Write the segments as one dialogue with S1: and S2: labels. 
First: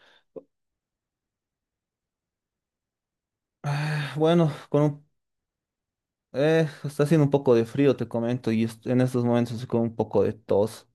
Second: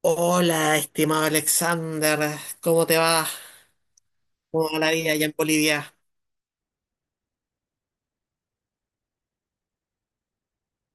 S1: Hola, estimado Alexander, ¿cómo te va?
S2: Ah, bueno,
S1: ¿Cómo va
S2: con
S1: la
S2: un,
S1: vida allá en Bolivia?
S2: está haciendo un poco de frío, te comento, y en estos momentos estoy con un poco de tos.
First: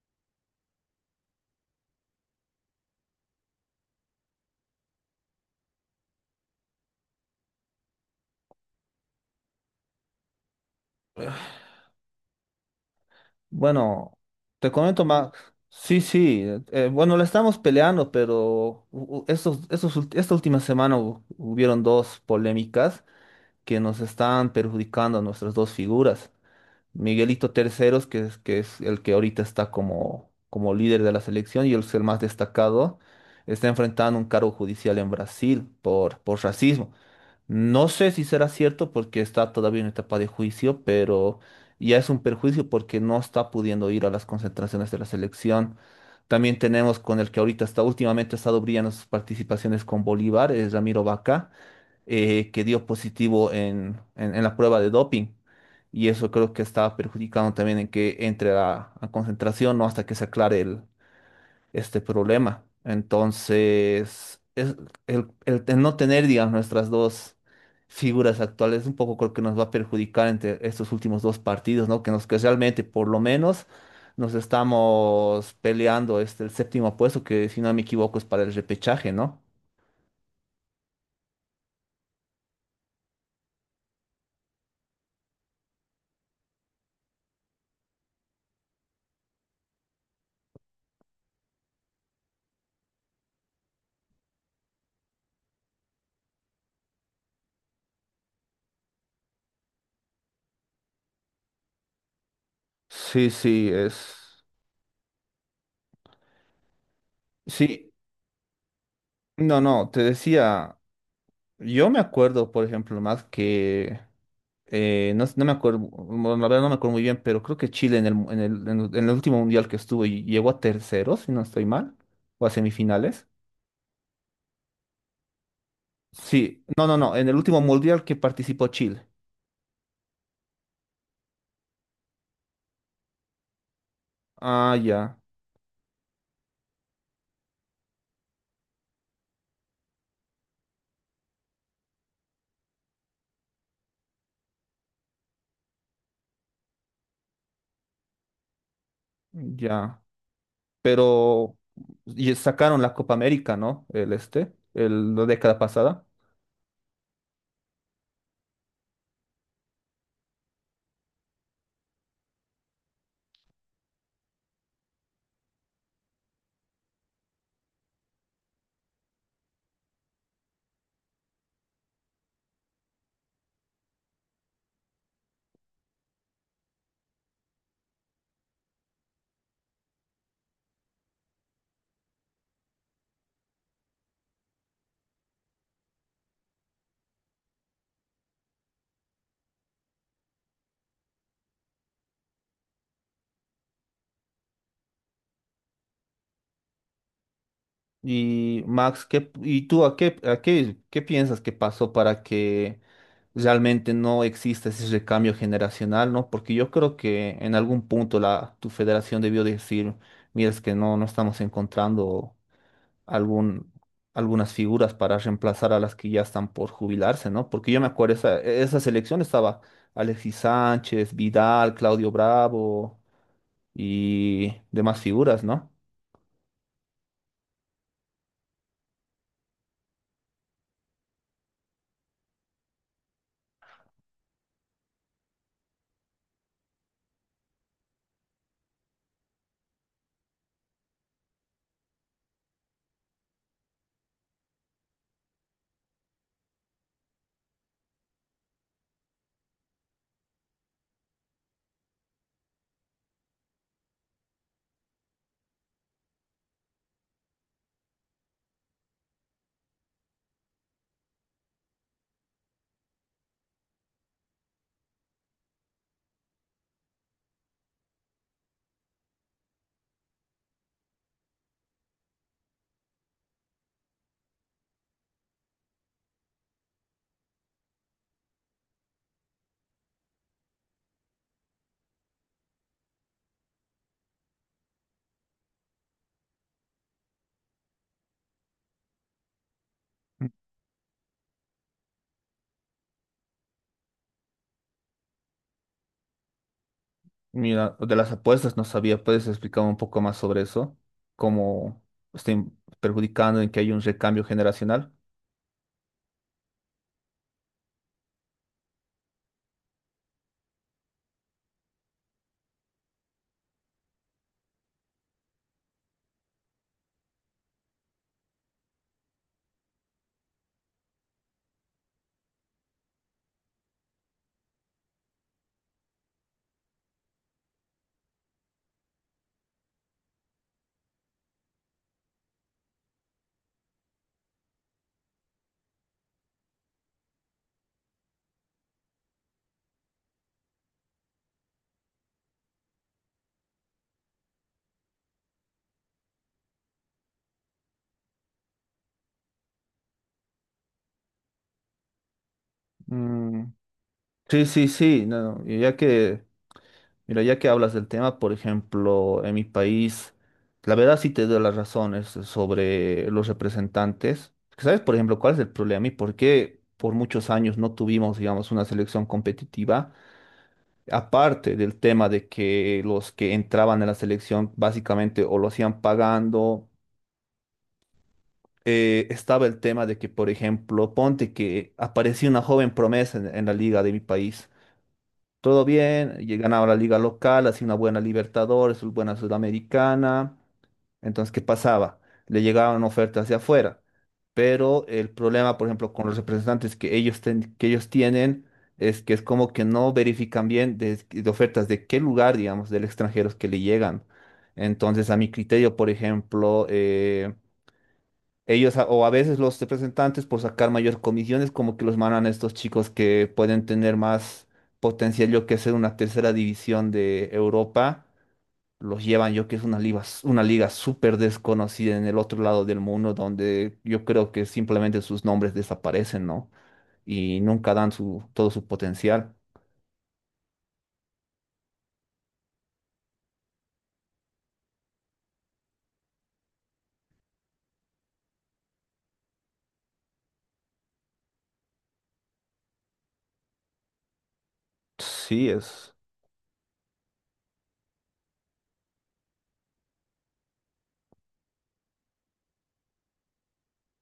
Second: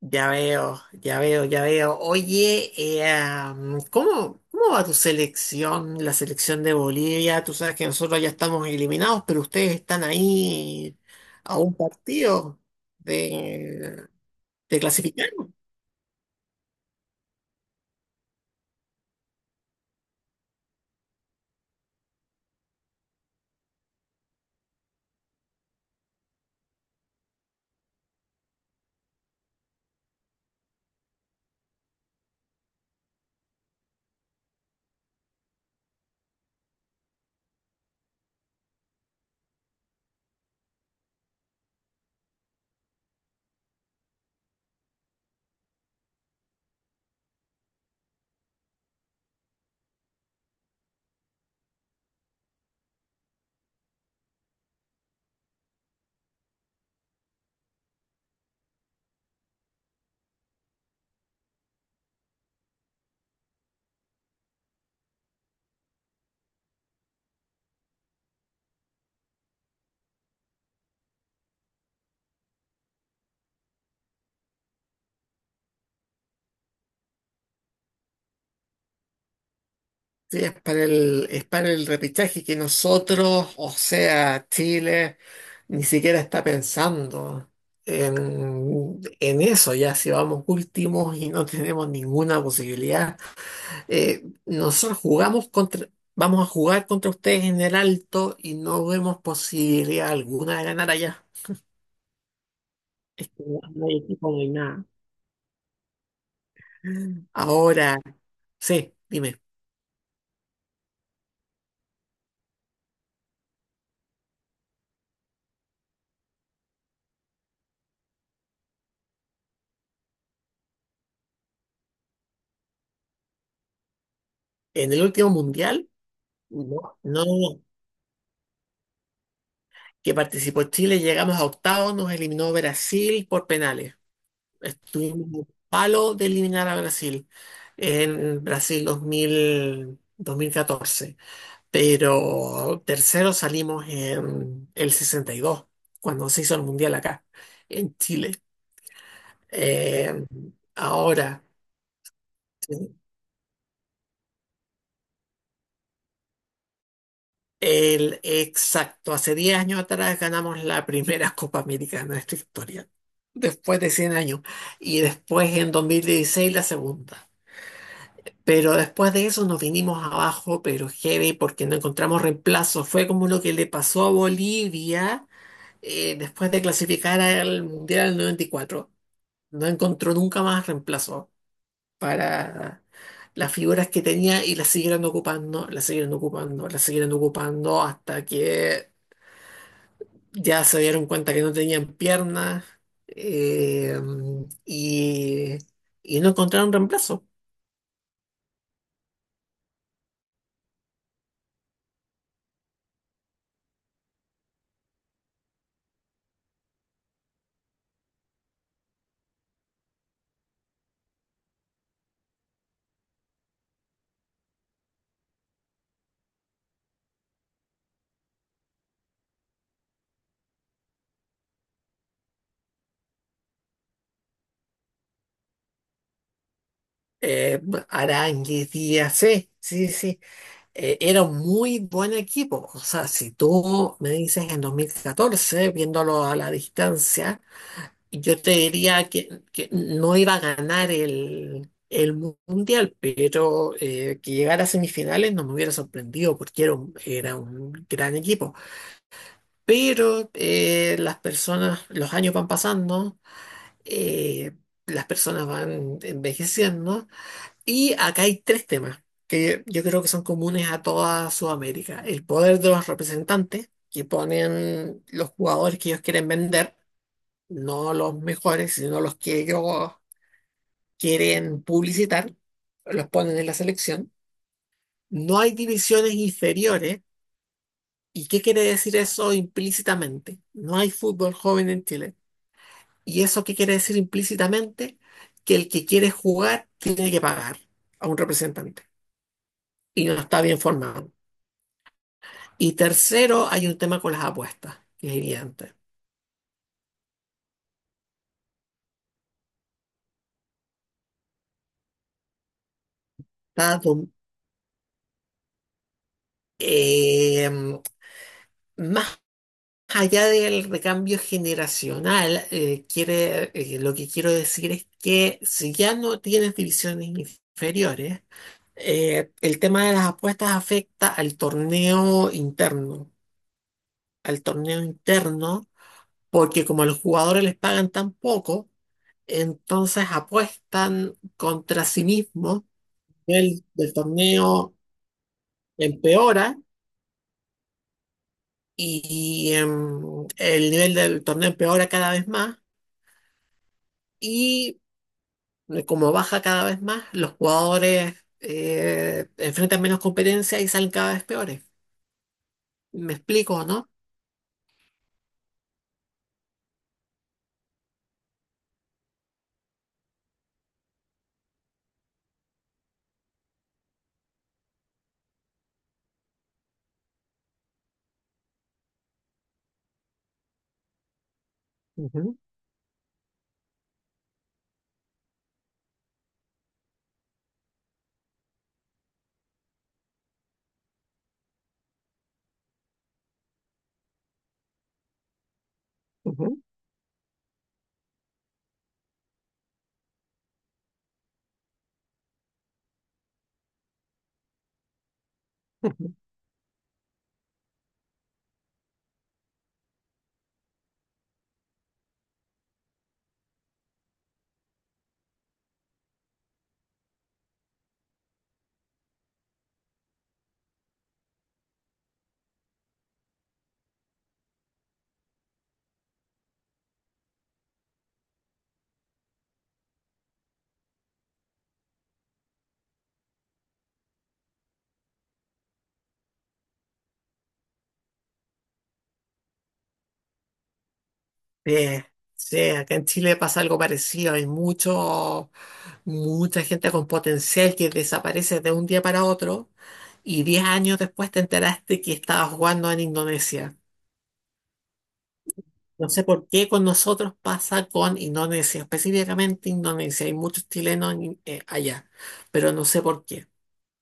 S1: Ya veo, ya veo, ya veo. Oye, ¿Cómo va tu selección, la selección de Bolivia? Tú sabes que nosotros ya estamos eliminados, pero ustedes están ahí a un partido de,
S2: Bueno, te
S1: de
S2: comento,
S1: clasificar.
S2: más. Sí, sí, bueno, la estamos peleando, pero estos esta última semana hubieron dos polémicas que nos están perjudicando a nuestras dos figuras. Miguelito Terceros, que es el que ahorita está como, como líder de la selección y es el más destacado, está enfrentando un cargo judicial en Brasil por racismo. No sé si será cierto porque está todavía en etapa de juicio, pero ya es un perjuicio porque no está pudiendo ir a las concentraciones de la selección. También tenemos con el que ahorita está, últimamente ha estado brillando sus participaciones con Bolívar, es Ramiro Vaca, que dio positivo en, en la prueba de doping. Y eso creo que está perjudicando también en que entre a concentración, ¿no? Hasta que se aclare el, este problema. Entonces, es el, no tener, digamos, nuestras dos figuras actuales, un poco creo que nos va a perjudicar entre estos últimos dos partidos, ¿no? Que nos que realmente, por lo menos, nos estamos peleando este el séptimo puesto, que si no me equivoco es para el repechaje, ¿no?
S1: Sí, es para el repechaje que nosotros, o sea, Chile, ni siquiera está pensando en eso, ya si vamos últimos y no tenemos ninguna posibilidad. Eh, nosotros jugamos contra, vamos a jugar contra ustedes en el alto y no vemos posibilidad alguna de ganar allá. Es
S2: Sí,
S1: que
S2: sí,
S1: no
S2: es.
S1: hay equipo, no hay nada.
S2: Sí,
S1: Ahora, sí, dime.
S2: no, no, te decía, yo me acuerdo, por ejemplo, más que no, no me acuerdo, bueno, la verdad no me acuerdo muy bien, pero creo que Chile en el último mundial que estuvo llegó a terceros, si no estoy mal, o a semifinales.
S1: En el último mundial,
S2: Sí, no, no,
S1: no,
S2: no,
S1: no, no,
S2: en el último
S1: no,
S2: mundial que participó Chile.
S1: que participó Chile, llegamos a octavos, nos eliminó Brasil por penales.
S2: Ah, ya,
S1: Estuvimos un palo de eliminar a Brasil en Brasil 2000, 2014, pero tercero salimos en el 62, cuando se hizo el Mundial acá, en Chile.
S2: ya.
S1: Eh, ahora.
S2: Pero y sacaron la
S1: Sí.
S2: Copa América, ¿no? El este, el, la década pasada.
S1: Exacto, hace 10 años atrás ganamos la primera Copa América de nuestra historia, después de 100 años, y después en 2016 la segunda. Pero después de eso nos vinimos abajo, pero heavy, porque no encontramos reemplazo. Fue como lo que le pasó a Bolivia después de clasificar al Mundial del 94. No encontró nunca más reemplazo para las figuras que tenía y las siguieron ocupando, las siguieron ocupando, las siguieron ocupando hasta que ya se dieron cuenta que no tenían piernas eh, y, y no encontraron reemplazo.
S2: Y Max, ¿qué, y tú a qué, qué piensas que pasó para que realmente no exista ese recambio generacional, ¿no? Porque yo creo que en algún punto tu federación debió decir, mira, es que no, no estamos encontrando algún, algunas figuras para reemplazar a las que ya están por jubilarse, ¿no? Porque yo me acuerdo, esa selección estaba Alexis Sánchez, Vidal, Claudio Bravo y demás figuras, ¿no?
S1: Eh, Aránguiz, Díaz, sí, sí, sí. Era un muy buen equipo. O sea, si tú me dices en 2014 viéndolo a la distancia, yo te diría que no iba a ganar el mundial, pero que llegara a semifinales no me hubiera sorprendido porque era un gran equipo. Pero las personas, los años van pasando, eh, las personas van envejeciendo y acá hay tres temas que yo creo que son comunes a toda Sudamérica. El poder de los representantes que ponen los jugadores que ellos quieren vender, no los mejores, sino los que ellos quieren publicitar, los ponen en la selección. No hay divisiones inferiores. ¿Y qué quiere decir eso implícitamente? No hay fútbol joven en Chile. ¿Y eso qué quiere decir implícitamente? Que el que quiere jugar tiene que pagar a un representante y no está bien formado. Y tercero, hay un tema con las apuestas, que es evidente.
S2: Mira, de las apuestas no sabía, ¿puedes explicar un poco más sobre eso? ¿Cómo estén perjudicando en que hay
S1: Está
S2: un
S1: dom-
S2: recambio generacional?
S1: eh, más allá del recambio generacional, lo que quiero decir es que si ya no tienes divisiones inferiores, el tema de las apuestas afecta al torneo interno. Al torneo interno porque como a los jugadores les pagan tan poco, entonces apuestan contra sí mismos. El nivel del torneo empeora y el nivel del torneo empeora cada vez más y como baja cada vez más, los jugadores enfrentan menos competencia y salen cada vez peores. ¿Me
S2: Mm,
S1: explico, no?
S2: sí, sí, sí, no, y ya que, mira, ya que hablas del tema, por ejemplo, en mi país, la verdad sí te doy las razones sobre los representantes. ¿Sabes, por ejemplo, cuál es el problema y por qué por muchos años no tuvimos, digamos, una selección competitiva? Aparte del tema de
S1: Ujú,
S2: que los que entraban en la selección básicamente o lo hacían pagando, estaba el tema de que, por ejemplo, ponte que aparecía una joven promesa en la liga de mi país todo bien, y
S1: ujú,
S2: ganaba la liga local, hacía una buena Libertadores, una buena Sudamericana. Entonces, ¿qué pasaba? Le llegaban ofertas hacia afuera, pero el problema, por ejemplo, con
S1: ujú.
S2: los representantes que ellos, que ellos tienen es que es como que no verifican bien de ofertas de qué lugar, digamos, del extranjero es que le llegan. Entonces, a mi criterio, por ejemplo, ellos o a veces los representantes por sacar mayor comisiones como que los mandan a estos chicos que pueden tener más potencial, yo que sé, una tercera división de Europa. Los llevan, yo que es una liga, una liga súper desconocida en el otro lado del mundo, donde yo creo que simplemente sus nombres desaparecen, ¿no? Y nunca dan su, todo su potencial.
S1: Sí, sí, acá en Chile pasa algo parecido. Hay mucha gente con potencial que desaparece de un día para otro y 10 años después te enteraste que estaba jugando en Indonesia.
S2: Sí, es.
S1: No sé por qué con nosotros pasa con Indonesia, específicamente Indonesia. Hay muchos chilenos allá, pero no sé por qué.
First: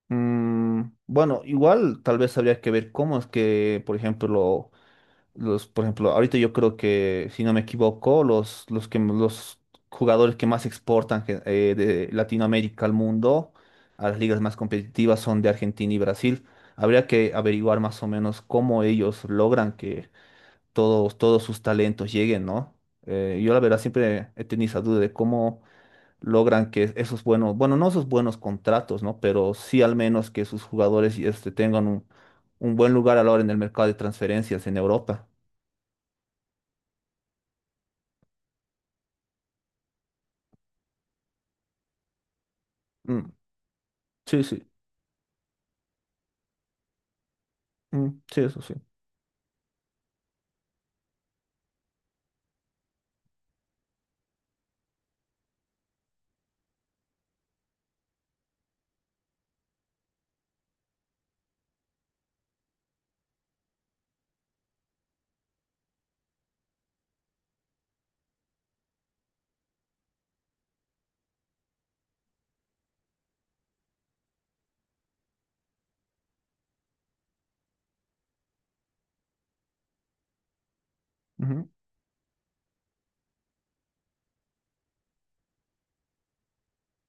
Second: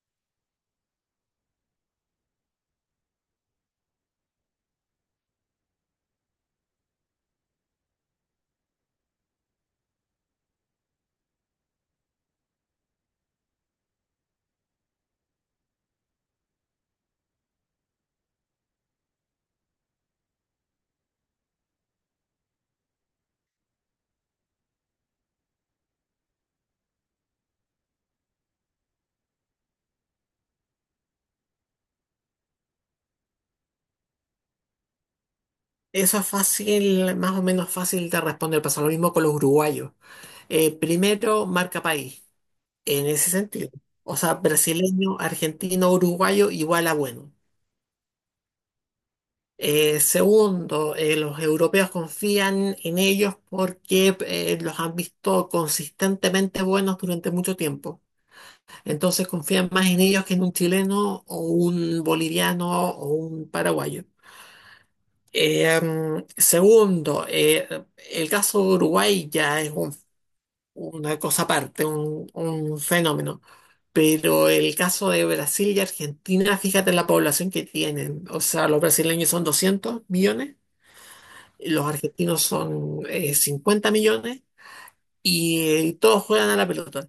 S2: Mm, bueno, igual tal vez habría que ver cómo es que, por ejemplo, los, por ejemplo, ahorita yo creo que, si no me equivoco, los jugadores que más exportan de Latinoamérica al mundo, a las ligas más competitivas, son de Argentina y Brasil. Habría que averiguar más o menos cómo ellos logran que todos sus talentos lleguen, ¿no? Yo la verdad siempre he tenido esa duda de cómo logran que esos buenos, bueno, no esos buenos contratos, ¿no? Pero sí al menos que sus jugadores este, tengan un buen lugar a la hora en el mercado de transferencias en Europa.
S1: Eso es fácil, más o menos fácil de responder. Pasa lo mismo con los uruguayos. Primero, marca país, en
S2: Mm.
S1: ese sentido. O sea,
S2: Sí, sí.
S1: brasileño, argentino, uruguayo, igual a bueno.
S2: Mm, sí, eso sí.
S1: Segundo, los europeos confían en ellos porque los han visto consistentemente buenos durante mucho tiempo. Entonces confían más en ellos que en un chileno o un boliviano o un paraguayo. Segundo, el caso de Uruguay ya es un una cosa aparte, un fenómeno. Pero el caso de Brasil y Argentina, fíjate la población que tienen. O sea, los brasileños son 200 millones,
S2: Ujú,
S1: los argentinos son 50 millones y, todos juegan a la pelota.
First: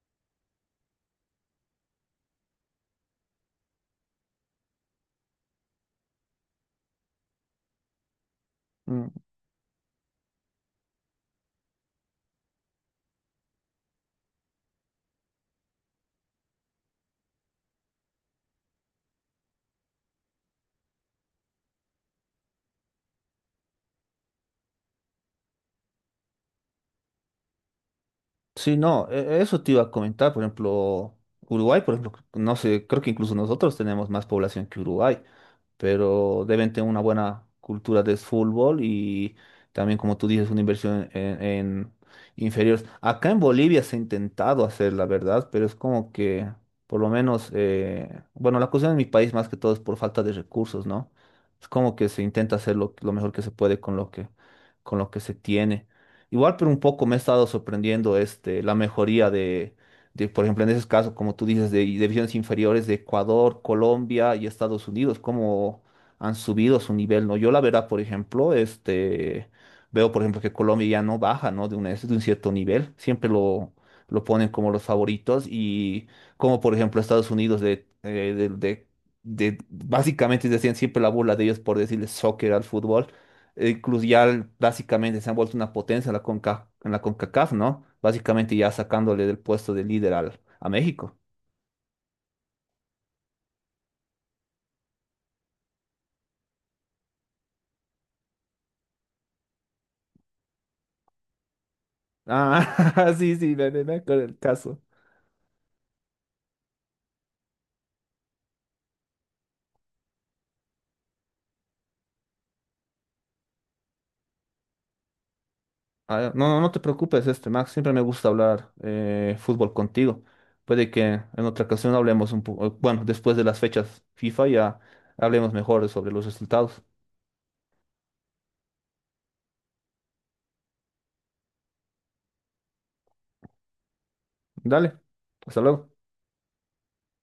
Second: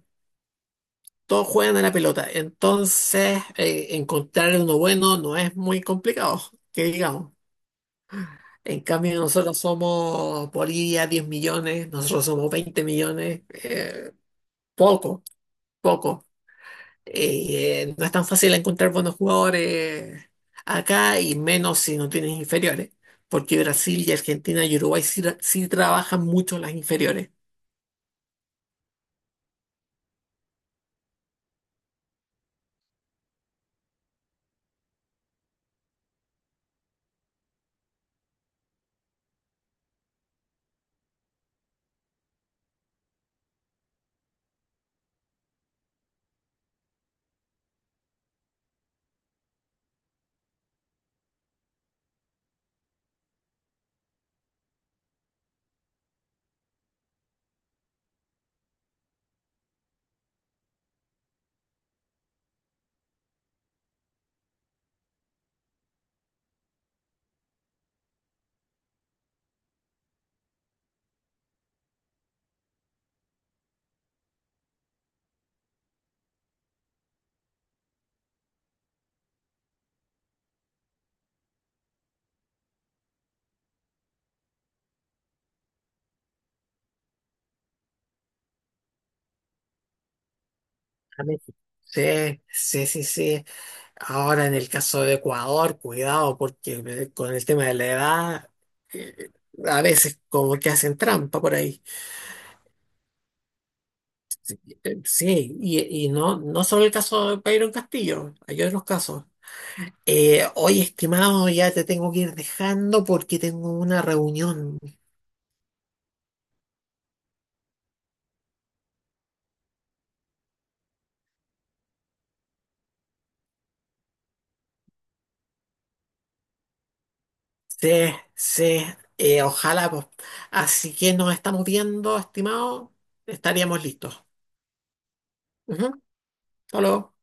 S1: Todos juegan a la pelota. Entonces, encontrar uno bueno no es muy complicado, que digamos. En
S2: mm.
S1: cambio, nosotros somos Bolivia 10 millones, nosotros somos 20 millones, poco, poco. No es tan fácil encontrar buenos jugadores acá y menos si no tienes inferiores, porque Brasil y Argentina y Uruguay sí trabajan mucho las inferiores.
S2: Sí, no, eso te iba a comentar, por ejemplo, Uruguay, por ejemplo, no sé, creo que incluso nosotros tenemos más población que Uruguay, pero deben tener una buena cultura de fútbol y también, como tú dices, una inversión en inferiores. Acá en Bolivia se ha intentado hacer, la verdad, pero es como que, por lo menos, bueno, la cuestión en mi país más que todo es por falta de recursos, ¿no? Es como que se intenta hacer lo mejor que se puede con lo que se tiene. Igual, pero un poco me ha estado sorprendiendo este, la mejoría de, por ejemplo, en esos casos, como tú dices, de divisiones inferiores de Ecuador, Colombia y Estados Unidos, cómo han subido su nivel, ¿no? Yo la verdad, por ejemplo, este, veo, por ejemplo, que Colombia ya no baja, ¿no? De un cierto nivel, siempre lo ponen como los favoritos y como, por ejemplo, Estados Unidos básicamente decían siempre la burla de ellos por decirles soccer al fútbol, ya básicamente se han vuelto una potencia en la Conca, en la CONCACAF, ¿no? Básicamente ya sacándole del puesto de líder al, a México.
S1: A México. Sí, sí, sí, sí. Ahora en el caso de Ecuador, cuidado, porque con el tema de la edad, eh, a veces como que hacen trampa por ahí.
S2: Ah, sí, sí, me, me acuerdo el caso.
S1: Sí, y no, no solo el caso de Byron Castillo, hay otros casos. Oye, estimado, ya te tengo que ir dejando porque tengo una reunión.
S2: Ah, no, no, no te preocupes, este, Max, siempre me gusta hablar fútbol contigo. Puede que en otra ocasión hablemos un poco, bueno, después de las fechas FIFA ya hablemos mejor sobre los resultados.
S1: Sí, sí, ojalá, pues. Así que nos estamos viendo, estimado. Estaríamos listos.
S2: Dale, hasta
S1: Ujú.
S2: luego.
S1: Hasta luego.